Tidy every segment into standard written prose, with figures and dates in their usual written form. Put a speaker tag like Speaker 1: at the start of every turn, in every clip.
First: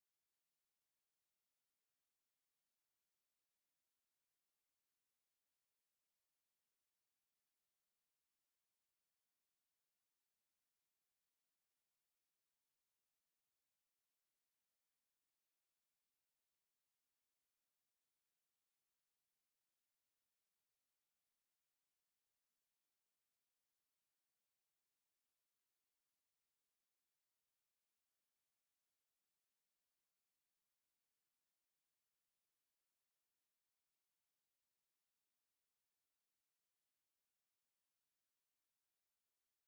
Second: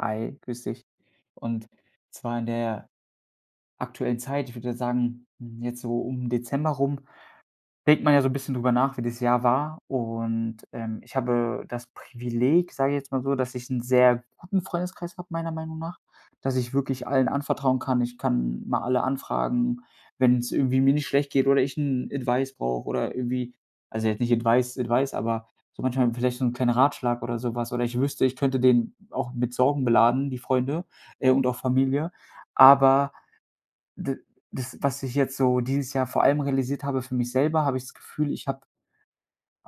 Speaker 1: Hi, grüß dich. Und zwar in der aktuellen Zeit, ich würde sagen, jetzt so um Dezember rum, denkt man ja so ein bisschen drüber nach, wie das Jahr war und, ich habe das Privileg, sage ich jetzt mal so, dass ich einen sehr guten Freundeskreis habe, meiner Meinung nach, dass ich wirklich allen anvertrauen kann. Ich kann mal alle anfragen, wenn es irgendwie mir nicht schlecht geht oder ich einen Advice brauche oder irgendwie. Also, jetzt nicht Advice Advice, aber so manchmal vielleicht so 'n kleinen Ratschlag oder sowas, oder ich wüsste, ich könnte den auch mit Sorgen beladen, die Freunde, und auch Familie, aber D das, was ich jetzt so dieses Jahr vor allem realisiert habe für mich selber, habe ich das Gefühl. Ich habe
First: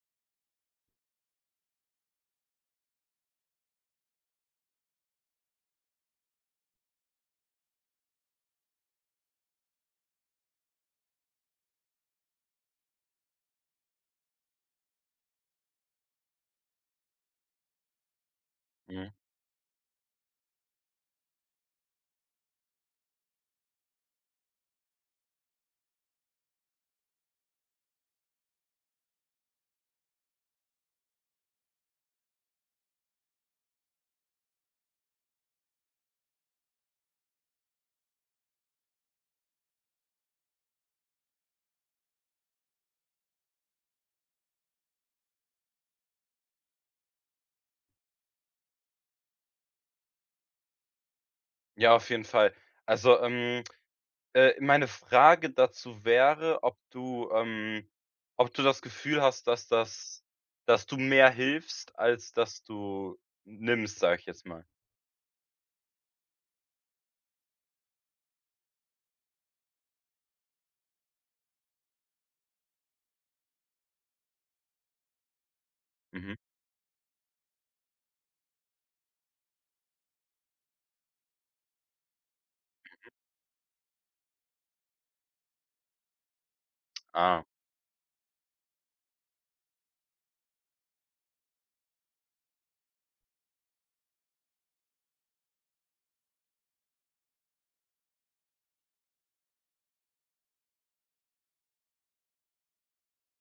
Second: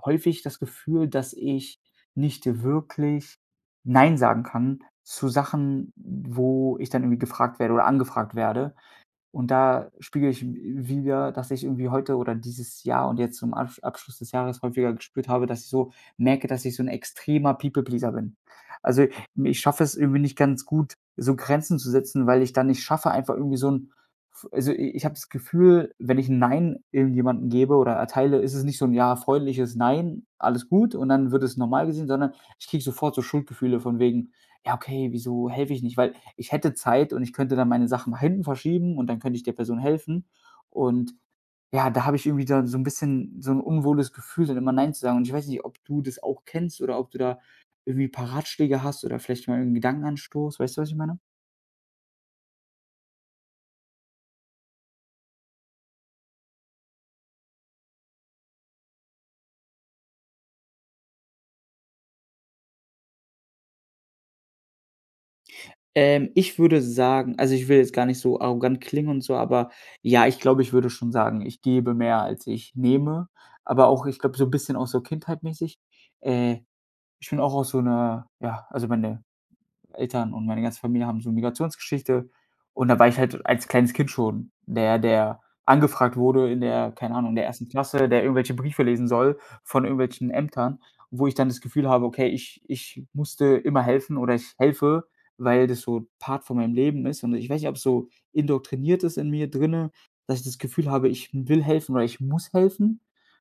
Speaker 1: häufig das Gefühl, dass ich nicht wirklich nein sagen kann zu Sachen, wo ich dann irgendwie gefragt werde oder angefragt werde. Und da spiegel ich wider, dass ich irgendwie heute oder dieses Jahr und jetzt zum Abschluss des Jahres häufiger gespürt habe, dass ich so merke, dass ich so ein extremer People Pleaser bin. Also,
Speaker 2: Mhm.
Speaker 1: ich schaffe es irgendwie nicht ganz gut, so Grenzen zu setzen, weil ich dann nicht schaffe, einfach irgendwie so ein. Also, i ich habe das Gefühl, wenn ich ein „Nein" irgendjemandem gebe oder erteile, ist es nicht so ein ja, freundliches „Nein, alles gut" und dann wird es normal gesehen, sondern ich kriege sofort so Schuldgefühle von wegen: „Ja, okay, wieso helfe ich nicht?" Weil ich hätte Zeit und ich könnte dann meine Sachen nach hinten verschieben und dann könnte ich der Person helfen. Und ja, da habe ich irgendwie dann so ein bisschen so 'n unwohles Gefühl, dann immer nein zu sagen. Und ich weiß nicht, ob du das auch kennst oder ob du da irgendwie ein paar Ratschläge hast oder vielleicht mal 'n Gedankenanstoß. Weißt du, was ich meine?
Speaker 2: Ja, auf jeden Fall. Also, ähm, meine Frage dazu wäre, ob du das Gefühl hast, dass du mehr hilfst, als dass du nimmst, sage ich jetzt mal.
Speaker 1: Ich würde sagen also, ich will jetzt gar nicht so arrogant klingen und so, aber ja, ich glaube, ich würde schon sagen, ich gebe mehr, als ich nehme. Aber auch, ich glaube, so ein bisschen auch so kindheitmäßig.
Speaker 2: Mhm.
Speaker 1: Äh, Ich bin auch aus so einer ja, also, meine Eltern und meine ganze Familie haben so 'ne Migrationsgeschichte. Und da war ich halt als kleines Kind schon der, der angefragt wurde in der keine Ahnung, in der
Speaker 2: Ah,
Speaker 1: ersten Klasse, der irgendwelche Briefe lesen soll von irgendwelchen Ämtern, wo ich dann das Gefühl habe: „Okay, ich musste immer helfen oder ich helfe, weil das so Part von meinem Leben ist." Und ich weiß nicht, ob's so indoktriniert ist in mir drinnen, dass ich das Gefühl habe, ich will helfen oder ich muss helfen,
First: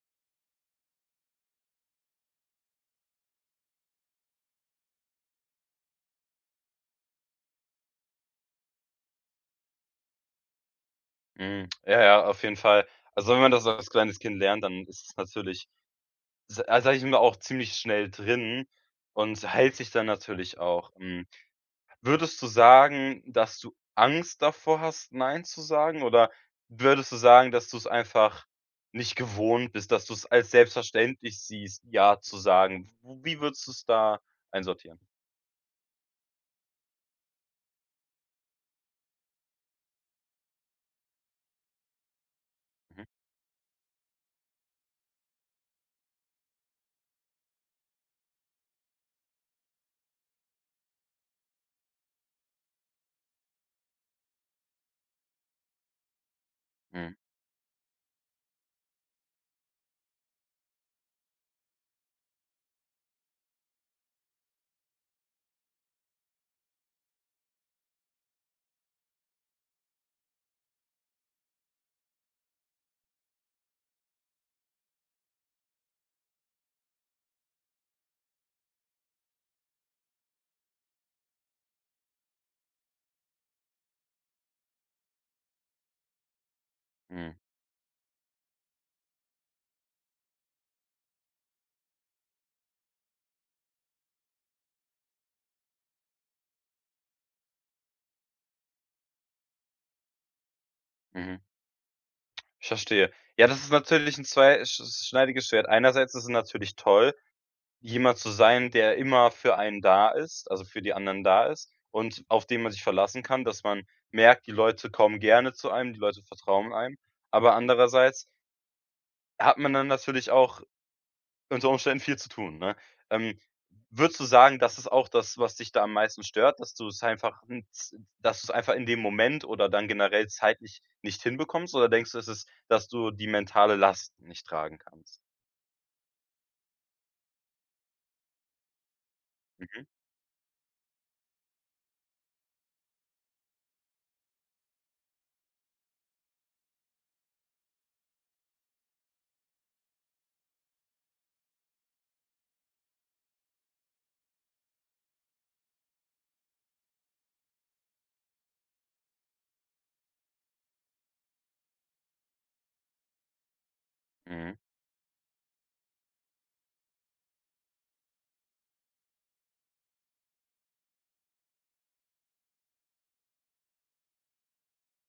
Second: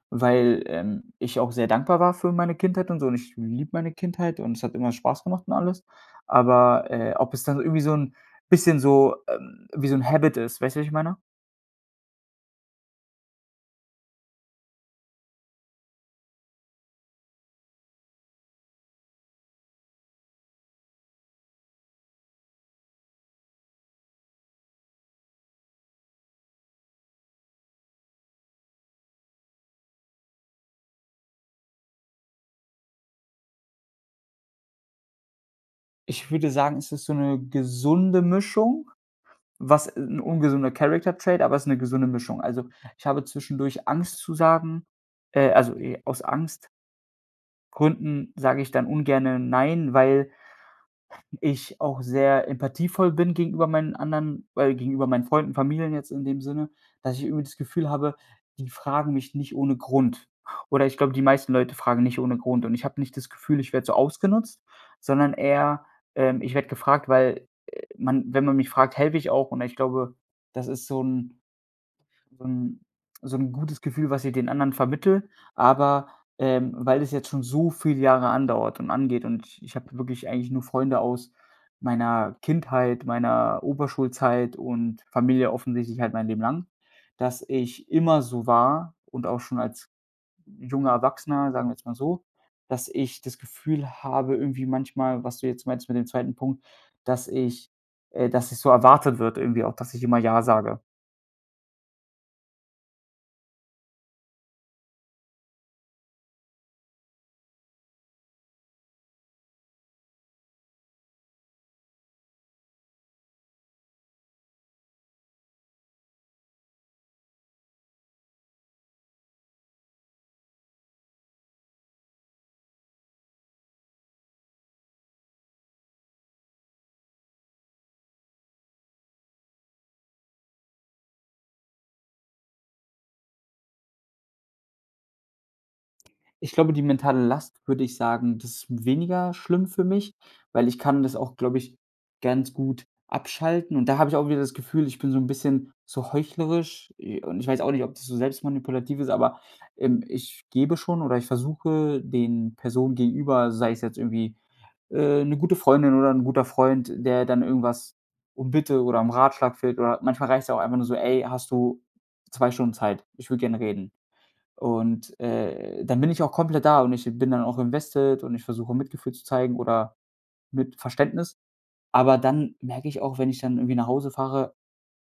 Speaker 1: weil, ich auch sehr dankbar war für meine Kindheit und so und ich liebe meine Kindheit und es hat immer Spaß gemacht und alles. Aber, ob es dann irgendwie so ein bisschen so, wie so ein Habit ist, weißt du, wie ich meine?
Speaker 2: mhm. Ja, auf jeden Fall. Also, wenn man das als kleines Kind lernt, dann ist es natürlich, sa sage ich mal, auch ziemlich schnell drin und hält sich dann natürlich auch. Hm. Würdest du sagen, dass du Angst davor hast, nein zu sagen? Oder würdest du sagen, dass du es einfach nicht gewohnt bist, dass du es als selbstverständlich siehst, ja zu sagen? W Wie würdest du es da einsortieren?
Speaker 1: Ich würde sagen, es ist so eine gesunde Mischung, was ein ungesunder Character Trait, aber es ist eine gesunde Mischung. Also,
Speaker 2: Mhm,
Speaker 1: ich habe zwischendurch Angst zu sagen, also, aus Angstgründen sage ich dann ungerne „Nein", weil ich auch sehr empathievoll bin gegenüber meinen anderen gegenüber meinen Freunden, Familien jetzt in dem Sinne,
Speaker 2: mhm,
Speaker 1: dass ich irgendwie das Gefühl habe, die fragen mich nicht ohne Grund. Oder ich glaube, die meisten Leute fragen nicht ohne Grund. Und ich habe nicht das Gefühl, ich werde so ausgenutzt, sondern eher, ich werde gefragt, weil, man wenn man mich fragt, helfe ich auch. Und ich glaube, das ist so ein so 'n so 'n gutes Gefühl, was ich den anderen vermittle, aber, weil es jetzt schon so viele Jahre andauert und angeht und ich habe wirklich eigentlich nur Freunde aus meiner Kindheit, meiner Oberschulzeit und Familie offensichtlich halt mein Leben lang,
Speaker 2: mhm,
Speaker 1: dass ich immer so war und auch schon als junger Erwachsener, sagen wir jetzt mal so, dass ich das Gefühl habe irgendwie manchmal, was du jetzt meinst mit dem zweiten Punkt, dass ich dass es so erwartet wird irgendwie auch, dass ich immer „ja" sage.
Speaker 2: mhm. Ich verstehe. Ja, das ist natürlich ein zweischneidiges Schwert. Einerseits ist es natürlich toll, jemand zu sein, der immer für einen da ist, also für die anderen da ist und auf den man sich verlassen kann, dass man merkt, die Leute kommen gerne zu einem, die Leute vertrauen einem. Aber andererseits hat man dann natürlich auch unter Umständen viel zu tun, ne? Ähm, würdest du sagen, das ist auch das, was dich da am meisten stört, dass du es einfach n z dass du's einfach in dem Moment oder dann generell zeitlich nicht hinbekommst? Oder denkst du, es ist, dass du die mentale Last nicht tragen kannst?
Speaker 1: Ich glaube, die mentale Last würde ich sagen, das ist weniger schlimm für
Speaker 2: Mhm.
Speaker 1: mich, weil ich kann das auch, glaube ich, ganz gut abschalten. Und da habe ich auch wieder das Gefühl, ich bin so ein bisschen so heuchlerisch, und ich weiß auch nicht, ob das so selbstmanipulativ ist, aber, ich gebe schon oder ich versuche den Personen gegenüber, sei es jetzt irgendwie, 'ne gute Freundin oder ein guter Freund, der dann irgendwas um Bitte oder um Ratschlag fällt oder manchmal reicht's ja auch einfach nur so: „Ey, hast du 2 Stunden Zeit? Ich will gerne reden."
Speaker 2: Mhm.
Speaker 1: Und, dann bin ich auch komplett da und ich bin dann auch invested und ich versuche, Mitgefühl zu zeigen oder mit Verständnis. Aber dann merke ich auch, wenn ich dann irgendwie nach Hause fahre,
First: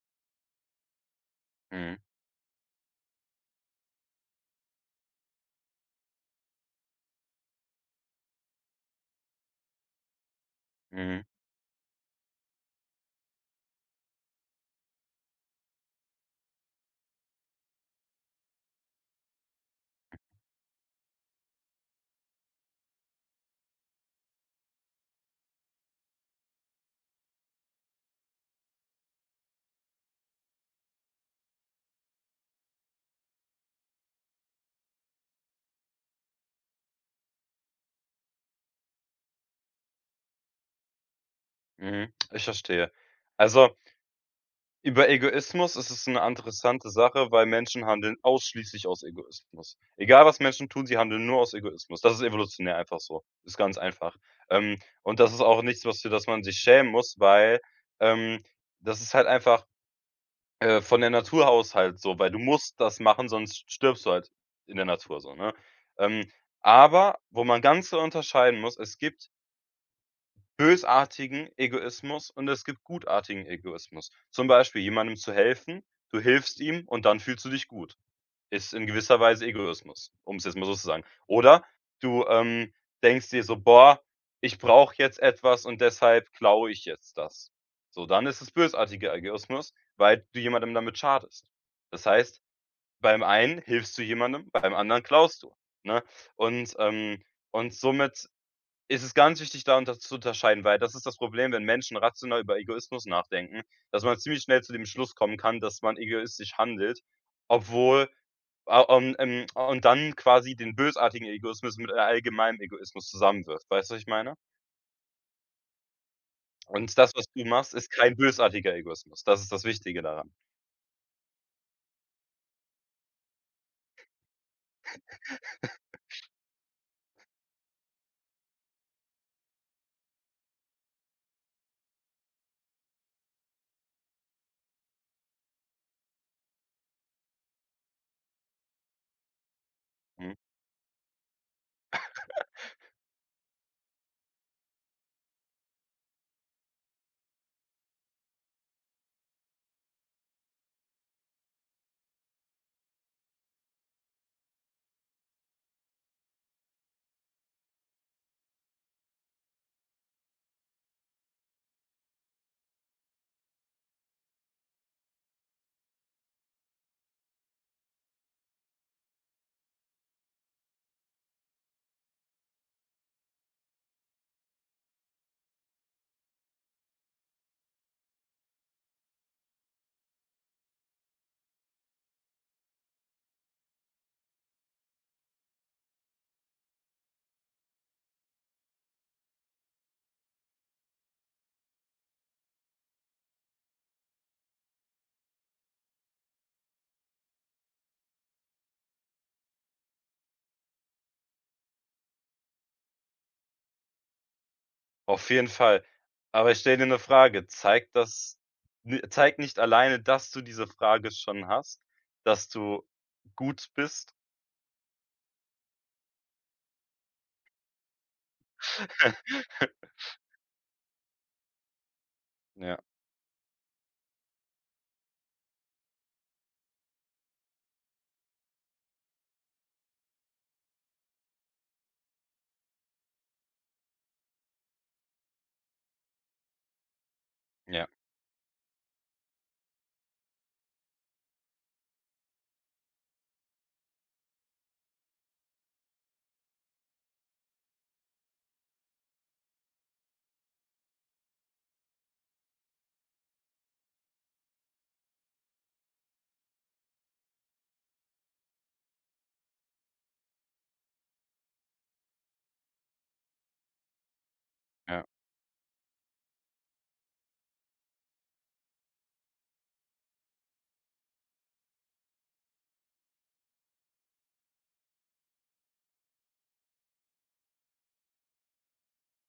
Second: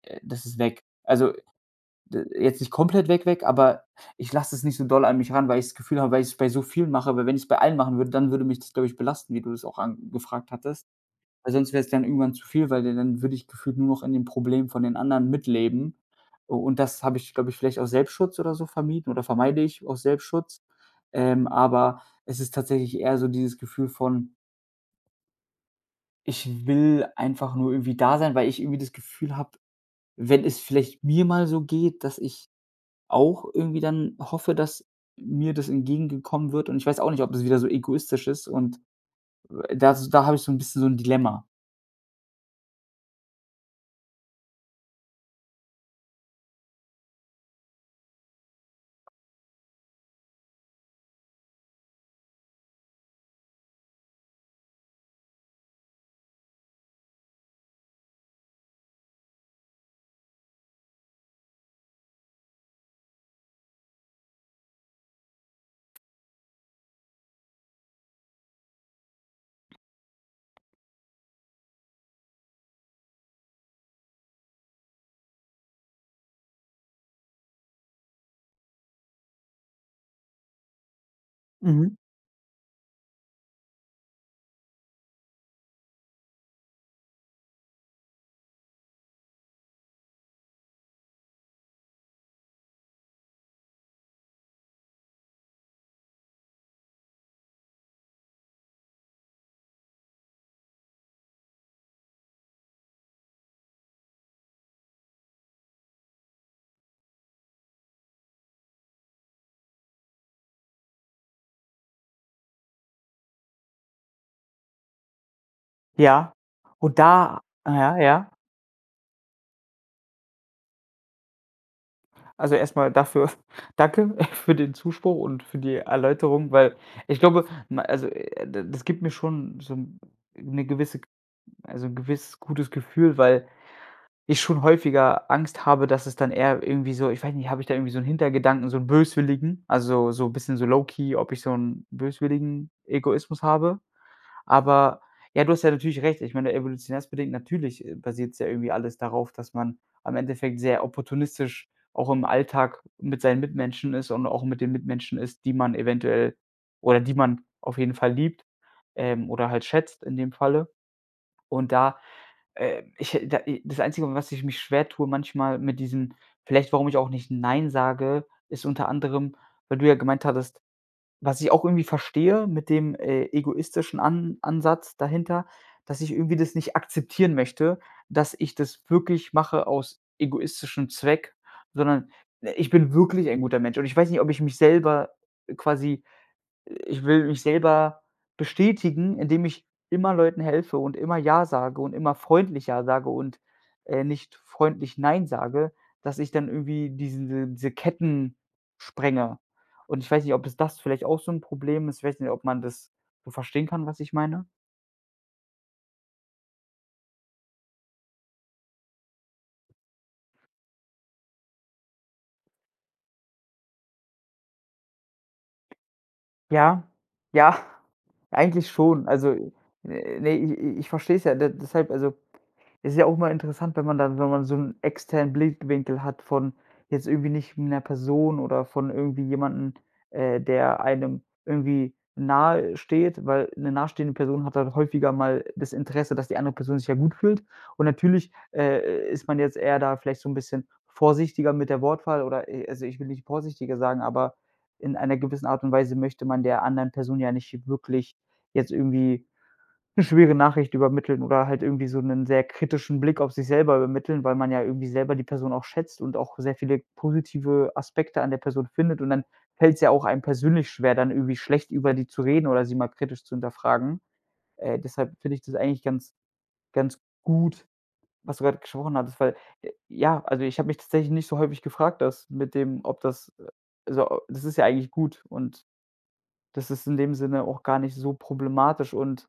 Speaker 1: das ist weg. Also,
Speaker 2: Mhm.
Speaker 1: d jetzt nicht komplett weg, weg, aber ich lasse es nicht so doll an mich ran, weil ich das Gefühl habe weil ich es bei so vielen mache, weil wenn ich es bei allen machen würde, dann würde mich das, glaube ich, belasten, wie du das auch an gefragt hattest.
Speaker 2: Mhm.
Speaker 1: Weil sonst wäre es dann irgendwann zu viel, weil dann würde ich gefühlt nur noch in dem Problem von den anderen mitleben. Und das habe ich, glaube ich, vielleicht aus Selbstschutz oder so vermieden oder vermeide ich aus Selbstschutz. Aber es ist tatsächlich eher so dieses Gefühl von: „Ich will einfach nur irgendwie da sein", weil ich irgendwie das Gefühl habe, wenn es vielleicht mir mal so geht, dass ich auch irgendwie dann hoffe, dass mir das entgegengekommen wird und ich weiß auch nicht, ob das wieder so egoistisch ist und, das da habe ich so ein bisschen so ein Dilemma.
Speaker 2: Mhm, ich verstehe. Also, über Egoismus ist es eine interessante Sache, weil Menschen handeln ausschließlich aus Egoismus. Egal, was Menschen tun, sie handeln nur aus Egoismus. Das ist evolutionär einfach so. Ist ganz einfach. Und das ist auch nichts, was, für das man sich schämen muss, weil, ähm, das ist halt einfach, von der Natur aus halt so, weil du musst das machen, sonst stirbst du halt in der Natur so, ne? Ähm, aber wo man ganz so unterscheiden muss, es gibt bösartigen Egoismus und es gibt gutartigen Egoismus. Zum Beispiel jemandem zu helfen, du hilfst ihm und dann fühlst du dich gut. Ist in gewisser Weise Egoismus, um es jetzt mal so zu sagen. Oder
Speaker 1: Mhm.
Speaker 2: du, denkst dir so: „Boah, ich brauche jetzt etwas und deshalb klaue ich jetzt das.“ So, dann ist es bösartiger Egoismus, weil du jemandem damit schadest. Das heißt, beim einen hilfst du jemandem, beim anderen klaust du, ne? Und und somit ist es ganz wichtig, da unterscheiden, weil das ist das Problem, wenn Menschen rational über Egoismus nachdenken, dass man ziemlich schnell zu dem Schluss kommen kann, dass man egoistisch handelt, obwohl a und dann quasi den bösartigen Egoismus mit allgemeinem Egoismus zusammenwirft. Weißt du, was ich meine?
Speaker 1: Ja.
Speaker 2: Und
Speaker 1: Und
Speaker 2: das, was
Speaker 1: da
Speaker 2: du machst, ist
Speaker 1: Ja,
Speaker 2: kein
Speaker 1: ja.
Speaker 2: bösartiger Egoismus. Das ist das Wichtige daran.
Speaker 1: Also, erstmal dafür danke für den Zuspruch und für die Erläuterung, weil ich glaube, ma also, d das gibt mir schon so 'n 'ne gewisse, also, ein gewisses gutes Gefühl, weil ich schon häufiger Angst habe, dass es dann eher irgendwie so, ich weiß nicht, habe ich da irgendwie so einen Hintergedanken, so einen böswilligen, also, so ein
Speaker 2: Mhm.
Speaker 1: bisschen so low-key, ob ich so einen böswilligen Egoismus habe? Aber ja, du hast ja natürlich recht. Ich meine, evolutionärsbedingt natürlich, basiert es ja irgendwie alles darauf, dass man am Endeffekt sehr opportunistisch auch im Alltag mit seinen Mitmenschen ist und auch mit den Mitmenschen ist, die man eventuell oder die man auf jeden Fall liebt, oder halt schätzt in dem Falle. Und da, ich da i das Einzige, was ich mich schwer tue manchmal mit diesem, vielleicht warum ich auch nicht „Nein" sage, ist unter anderem, weil du ja gemeint hattest, was ich auch irgendwie verstehe, mit dem, egoistischen An Ansatz dahinter, dass ich irgendwie das nicht akzeptieren möchte, dass ich das wirklich mache aus egoistischem Zweck, sondern, ich bin wirklich ein guter Mensch und ich weiß nicht, ob ich mich selber quasi, ich will mich selber bestätigen, indem ich immer Leuten helfe und immer ja sage und immer freundlich ja sage und, nicht freundlich nein sage, dass ich dann irgendwie diese Ketten sprenge. Und ich weiß nicht, ob es das vielleicht auch so ein Problem ist. Ich weiß nicht, ob man das so verstehen kann, was ich meine?
Speaker 2: Auf jeden Fall. Aber ich stelle dir eine Frage, zeigt das n zeigt nicht alleine, dass du diese Frage schon hast, dass du gut bist?
Speaker 1: Ja, ja, eigentlich schon. Also, ne, i ich verstehe es ja de deshalb, also.
Speaker 2: Ja.
Speaker 1: Ist ja auch mal interessant, wenn man dann, wenn man so einen externen Blickwinkel hat von jetzt irgendwie nicht einer Person oder von irgendwie jemanden, der einem irgendwie nahe steht, weil eine nahestehende Person hat halt häufiger mal das Interesse, dass die andere Person sich ja gut fühlt. Und
Speaker 2: Ja,
Speaker 1: natürlich, ist man jetzt eher da vielleicht so ein bisschen vorsichtiger mit der Wortwahl oder, also, ich will nicht vorsichtiger sagen, aber in einer gewissen Art und Weise möchte man der anderen Person ja nicht wirklich jetzt irgendwie 'ne schwere Nachricht übermitteln oder halt irgendwie so 'nen sehr kritischen Blick auf sich selber übermitteln, weil man ja irgendwie selber die Person auch schätzt und auch sehr viele positive Aspekte an der Person findet und dann fällt's ja auch einem persönlich schwer, dann irgendwie schlecht über die zu reden oder sie mal kritisch zu hinterfragen.
Speaker 2: ja,
Speaker 1: Deshalb finde ich das eigentlich ganz ganz gut, was du grad gesprochen hattest, weil, ja, also, ich habe mich tatsächlich nicht so häufig gefragt, das mit dem, ob das also, das ist ja eigentlich gut und das ist in dem Sinne auch gar nicht so problematisch und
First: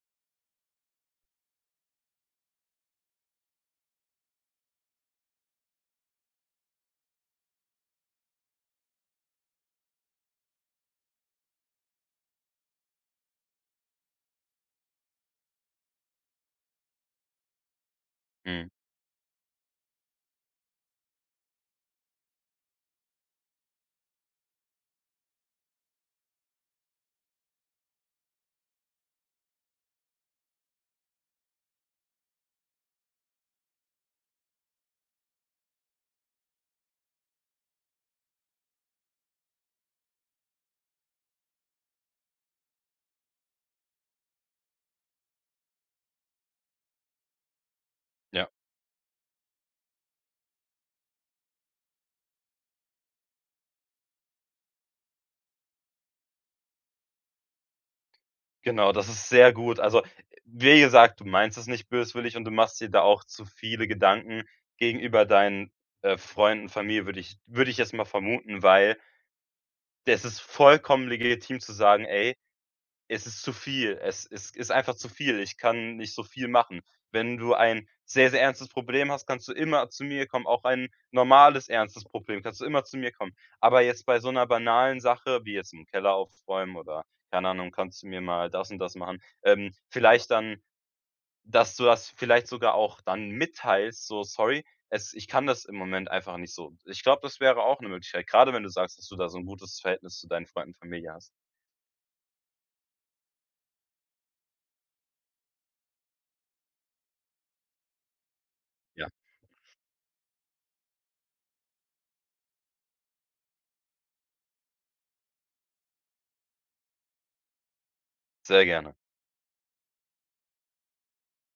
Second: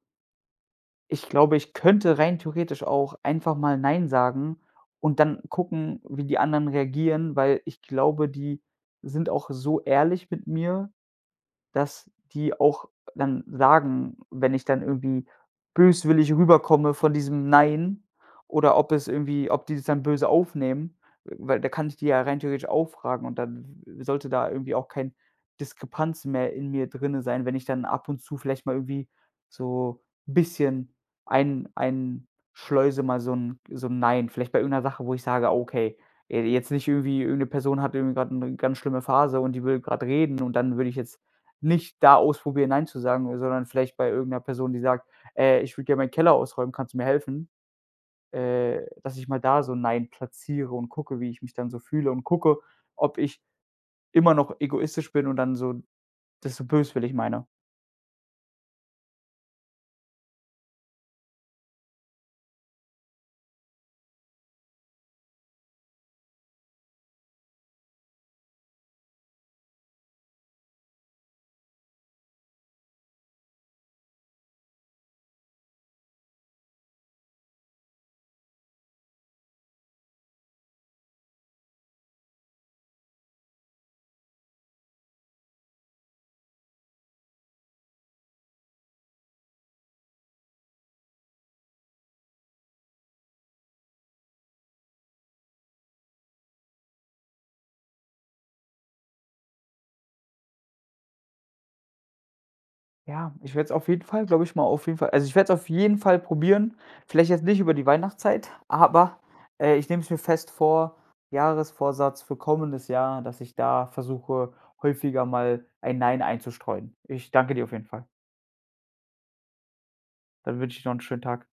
Speaker 1: ich glaube, ich könnte rein theoretisch auch einfach mal „Nein" sagen und dann gucken, wie die anderen reagieren, weil ich glaube, die sind auch so ehrlich mit mir, dass die auch dann sagen, wenn ich dann irgendwie böswillig rüberkomme von diesem „Nein"
Speaker 2: mhm.
Speaker 1: oder ob es irgendwie, ob die das dann böse aufnehmen, weil da kann ich die ja rein theoretisch auch fragen und dann sollte da irgendwie auch kein Diskrepanz mehr in mir drinne sein, wenn ich dann ab und zu vielleicht mal irgendwie so ein bisschen ein schleuse, mal so ein Nein, vielleicht bei irgendeiner Sache, wo ich sage: ah, „Okay, jetzt nicht irgendwie, irgendeine Person hat irgendwie gerade eine ganz schlimme Phase und die will gerade reden" und dann würde ich jetzt nicht da ausprobieren, nein zu sagen, sondern vielleicht bei irgendeiner Person, die sagt: Ich würde gerne meinen Keller ausräumen, kannst du mir helfen?"
Speaker 2: Ja,
Speaker 1: Dass ich mal da so 'n Nein platziere und gucke, wie ich mich dann so fühle und gucke, ob ich immer noch egoistisch bin und dann so das so böswillig meine.
Speaker 2: genau, das ist sehr gut. Also, wie gesagt, du meinst es nicht böswillig und du machst dir da auch zu viele Gedanken gegenüber deinen, Freunden, Familie, würde ich jetzt mal vermuten, weil es ist vollkommen legitim zu sagen: „Ey, es ist zu viel. Es ist einfach zu viel. Ich kann nicht so viel machen. Wenn du ein sehr, sehr ernstes Problem hast, kannst du immer zu mir kommen. Auch ein normales, ernstes Problem, kannst du immer zu mir kommen. Aber jetzt bei so einer banalen Sache, wie jetzt im Keller aufräumen oder, keine Ahnung, kannst du mir mal das und das machen, vielleicht dann, dass du das vielleicht sogar auch dann mitteilst, so: „Sorry, es ich kann das im Moment einfach nicht so.“ Ich glaube, das wäre auch eine Möglichkeit, gerade wenn du sagst, dass du da so ein gutes Verhältnis zu deinen Freunden und Familie hast.
Speaker 1: Ja, ich werde es auf jeden Fall, glaube ich, mal auf jeden Fall, also, ich werde es auf jeden Fall probieren. Vielleicht jetzt nicht über die Weihnachtszeit,
Speaker 2: Ja,
Speaker 1: aber, ich nehme es mir fest vor, Jahresvorsatz für kommendes Jahr, dass ich da versuche, häufiger mal ein Nein einzustreuen. Ich danke dir auf jeden Fall.
Speaker 2: sehr gerne.
Speaker 1: Dann wünsche ich noch 'n schönen Tag.